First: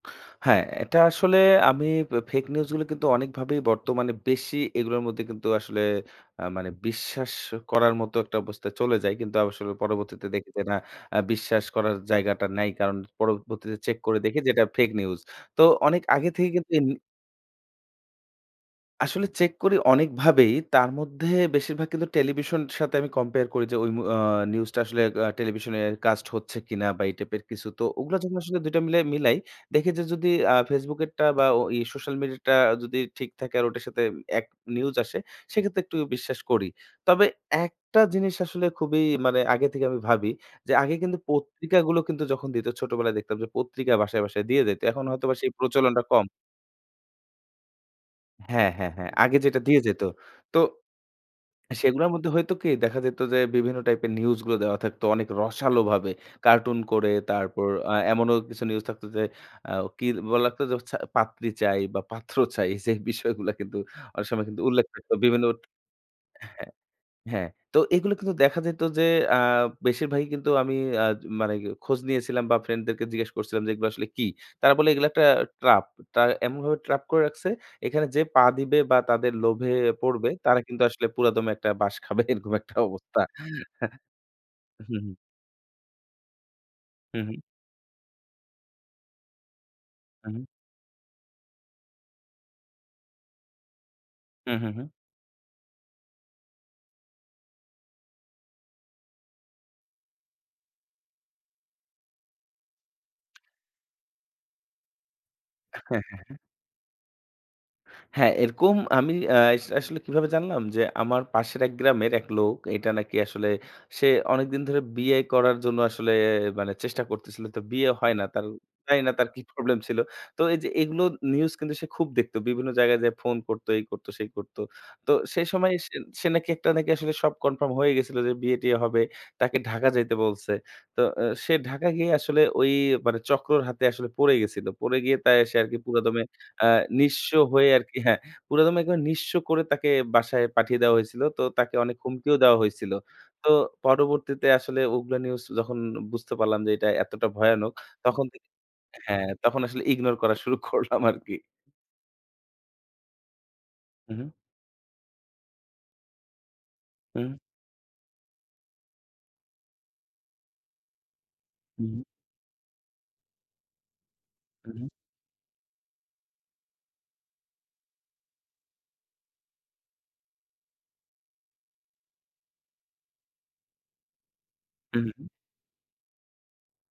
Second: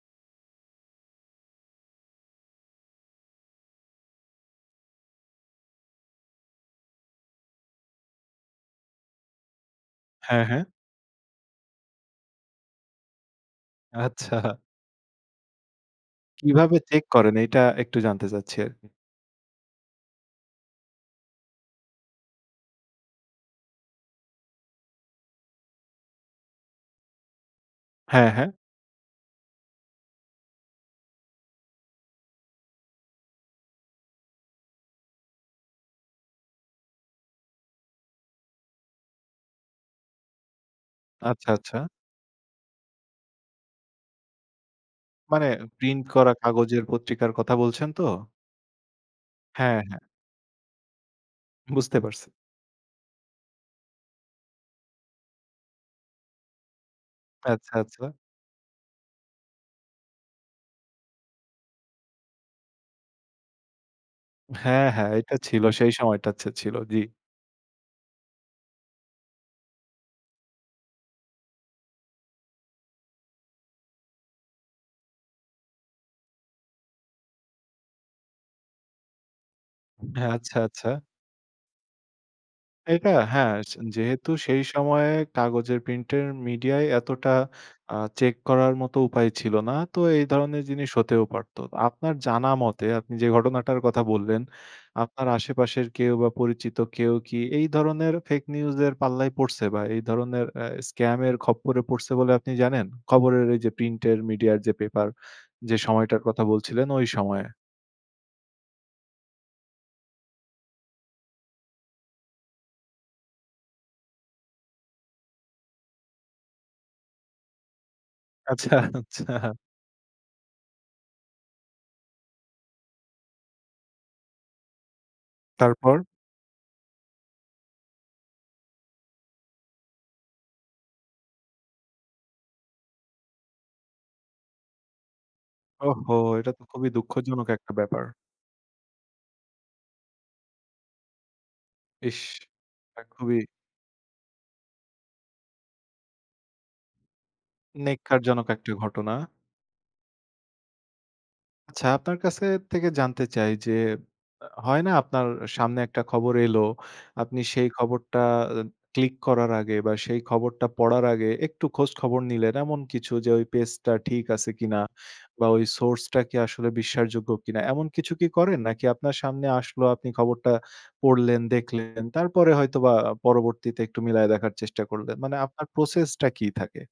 হ্যাঁ, এটা আসলে আমি বে ফেক নিউজগুলো কিন্তু অনেকভাবেই বর্তমানে বেশি এগুলোর মধ্যে কিন্তু আসলে অ্যা মানে বিশ্বাস করার মতো একটা অবস্থায় চলে যাই। কিন্তু আসলে পরবর্তীতে হ্যাঁ, দেখি যে হ্যাঁ। না অ্যা বিশ্বাস করার জায়গাটা নাই। কারণ পরবর্তীতে চেক করে আচ্ছা। দেখি যে এটা ফেক নিউজ। তো অনেক আগে থেকেই কিন্তু কিভাবে এম চেক করেন এইটা একটু জানতে চাচ্ছি আরকি। আসলে চেক করি অনেকভাবেই। তার মধ্যে বেশিরভাগ কিন্তু টেলিভিশনের সাথে আমি কম্পেয়ার করি যে ওই অম অ্যা নিউজটা আসলে টেলিভিশনে কাস্ট হচ্ছে কিনা বা এই টাইপের কিছু। তো ওগুলো হ্যাঁ, যখন হ্যাঁ। আসলে দুইটা মিলাই মিলাই। দেখি যে যদি অ্যা ফেসবুকেরটা বা ওই সোশ্যাল মিডিয়াটা যদি ঠিক থাকে আর ওটার সাথে এক নিউজ আসে সেক্ষেত্রে একটু বিশ্বাস করি। তবে একটা জিনিস আসলে খুবই মানে আগে থেকে আমি ভাবি যে, আগে কিন্তু আচ্ছা, আচ্ছা। পত্রিকাগুলো কিন্তু যখন দিত ছোটবেলায় দেখতাম যে পত্রিকা বাসায় বাসায় দিয়ে যাইতো। এখন হয়তোবা মানে সেই প্রচলনটা প্রিন্ট কম। করা কাগজের পত্রিকার কথা বলছেন তো? হ্যাঁ, হ্যাঁ, হ্যাঁ, আগে যেটা দিয়ে হ্যাঁ, যেত। হ্যাঁ। তো বুঝতে সেগুলোর মধ্যে পারছি। হইতো কি? দেখা যেত যে বিভিন্ন টাইপের নিউজগুলো দেওয়া থাকতো অনেক রসালোভাবে। কার্টুন ক, রে তারপর আচ্ছা, আচ্ছা। এমনও কিছু নিউজ থাকতো যে, অ্যা কি বলা লাগতো যে পাত্রী চাই বা পাত্র চাই সেই বিষয়গুলা কিন্তু অনেক সময় কিন্তু উল্লেখ হ্যাঁ, থাকত হ্যাঁ এটা বিভিন্ন ছিল, সেই সময়টা হ্যাঁ, ছিল। জ্বি। হ্যাঁ। তো এগুলো কিন্তু দেখা যেত যে অ্যা বেশিরভাগই কিন্তু আমি অ্যা মানে খোঁজ নিয়েছিলাম বা ফ্রেন্ডদেরকে জিজ্ঞেস করছিলাম যে, এগুলো আসলে কী? তারা বলে এগুলো একটা ট্রাপ। তারা এমনভাবে ট্র্যাপ করে রাখছে এখানে যে পা দিবে বা তাদের লোভে পড়বে, হ্যাঁ। আচ্ছা, তারা কিন্তু আচ্ছা। আসলে পুরাদমে একটা বাঁশ খাবে এরকম একটা এটা অবস্থা। হ্যাঁ যেহেতু সেই হুম, সময়ে হুম। কাগজের প্রিন্টের মিডিয়ায় হুম, এতটা হুম। অ্যা চেক করার মতো উপায় ছিল না। তো এই আ হু। ধরনের জিনিস হতেও পারত। আপনার জানা মতে আপনি যে ঘটনাটার কথা বললেন, হুম, হুম, হুম। আপনার আশেপাশের কেউ বা পরিচিত কেউ কি এই ধরনের ফেক নিউজ এর পাল্লায় পড়ছে বা এই ধরনের এ স্কাম এর খপ্পরে পড়ছে বলে আপনি জানেন? খবরের এই যে প্রিন্ট মিডিয়ার যে পেপার যে হ্যাঁ, সময়টার হ্যাঁ, হ্যাঁ। কথা বলছিলেন ওই সময়ে। হ্যাঁ, এরকম আমি অ্যাস আসলে কিভাবে জানলাম যে, আমার পাশের এক গ্রামের এক লোক এটা নাকি আসলে সে অনেকদিন ধরে বিয়ে করার জন্য আসলে মানে চেষ্টা করতেছিল। তো বিয়ে হয় না। তার আচ্ছা, জানি না তার কি আচ্ছা। প্রবলেম ছিল। তো এইযে এগুলো নিউজ কিন্তু সে খুব দেখতো। বিভিন্ন জায়গায় যে ফোন করতো, এই কর্তো, সেই করত। তো সেই সময় তারপর? সে নাকি একটা নাকি আসলে সব কনফার্ম হয়ে গেছিলো যে বিয়ে টিয়ে হবে। তাকে ঢাকা যাইতে বলছে। তো এ সে ঢাকা গিয়ে আসলে ওই মানে চক্রর হাতে আসলে পড়ে গেছিল। পড়ে গিয়ে তাই সে আরকি ওহো! পুরাদমে এটা তো অ্যা খুবই নিঃস্ব দুঃখজনক হয়ে একটা আরকি ব্যাপার। হ্যাঁ, পুরাদমে একবারে নিঃস্ব করে তাকে বাসায় পাঠিয়ে দেয়া হয়েছিল। তো তাকে অনেক ইস! হুমকিও দেওয়া হয়েছিল। তা খুবই তো পরবর্তীতে আসলে ওগুলো নিউজ যখন বুঝতে পারলাম যে, এটা এতটা ভয়ানক তখন, নেক্কারজনক একটা ঘটনা। হ্যাঁ তখন আসলে ইগনোর করা শুরু করলাম আরকি। আচ্ছা আপনার কাছে থেকে জানতে চাই যে, হুম, হুম। হয় না আপনার সামনে একটা খবর এলো। হুম। আপনি সেই খবরটা ক্লিক করার আগে বা সেই খবরটা পড়ার আগে একটু হু, খোঁজ হুম। খবর নিলেন এমন কিছু যে, ওই পেজ টা ঠিক আছে হু, কিনা হু। বা ওই সোর্সটা কি আসলে বিশ্বাসযোগ্য কিনা। এমন কিছু কি করেন নাকি আপনার সামনে আসলো আপনি খবরটা পড়লেন, দেখলেন, তারপরে হয়তো বা পরবর্তীতে একটু মিলায়ে দেখার চেষ্টা উ করলেন। হুম। মানে আপনার প্রসেস টা কী থাকে?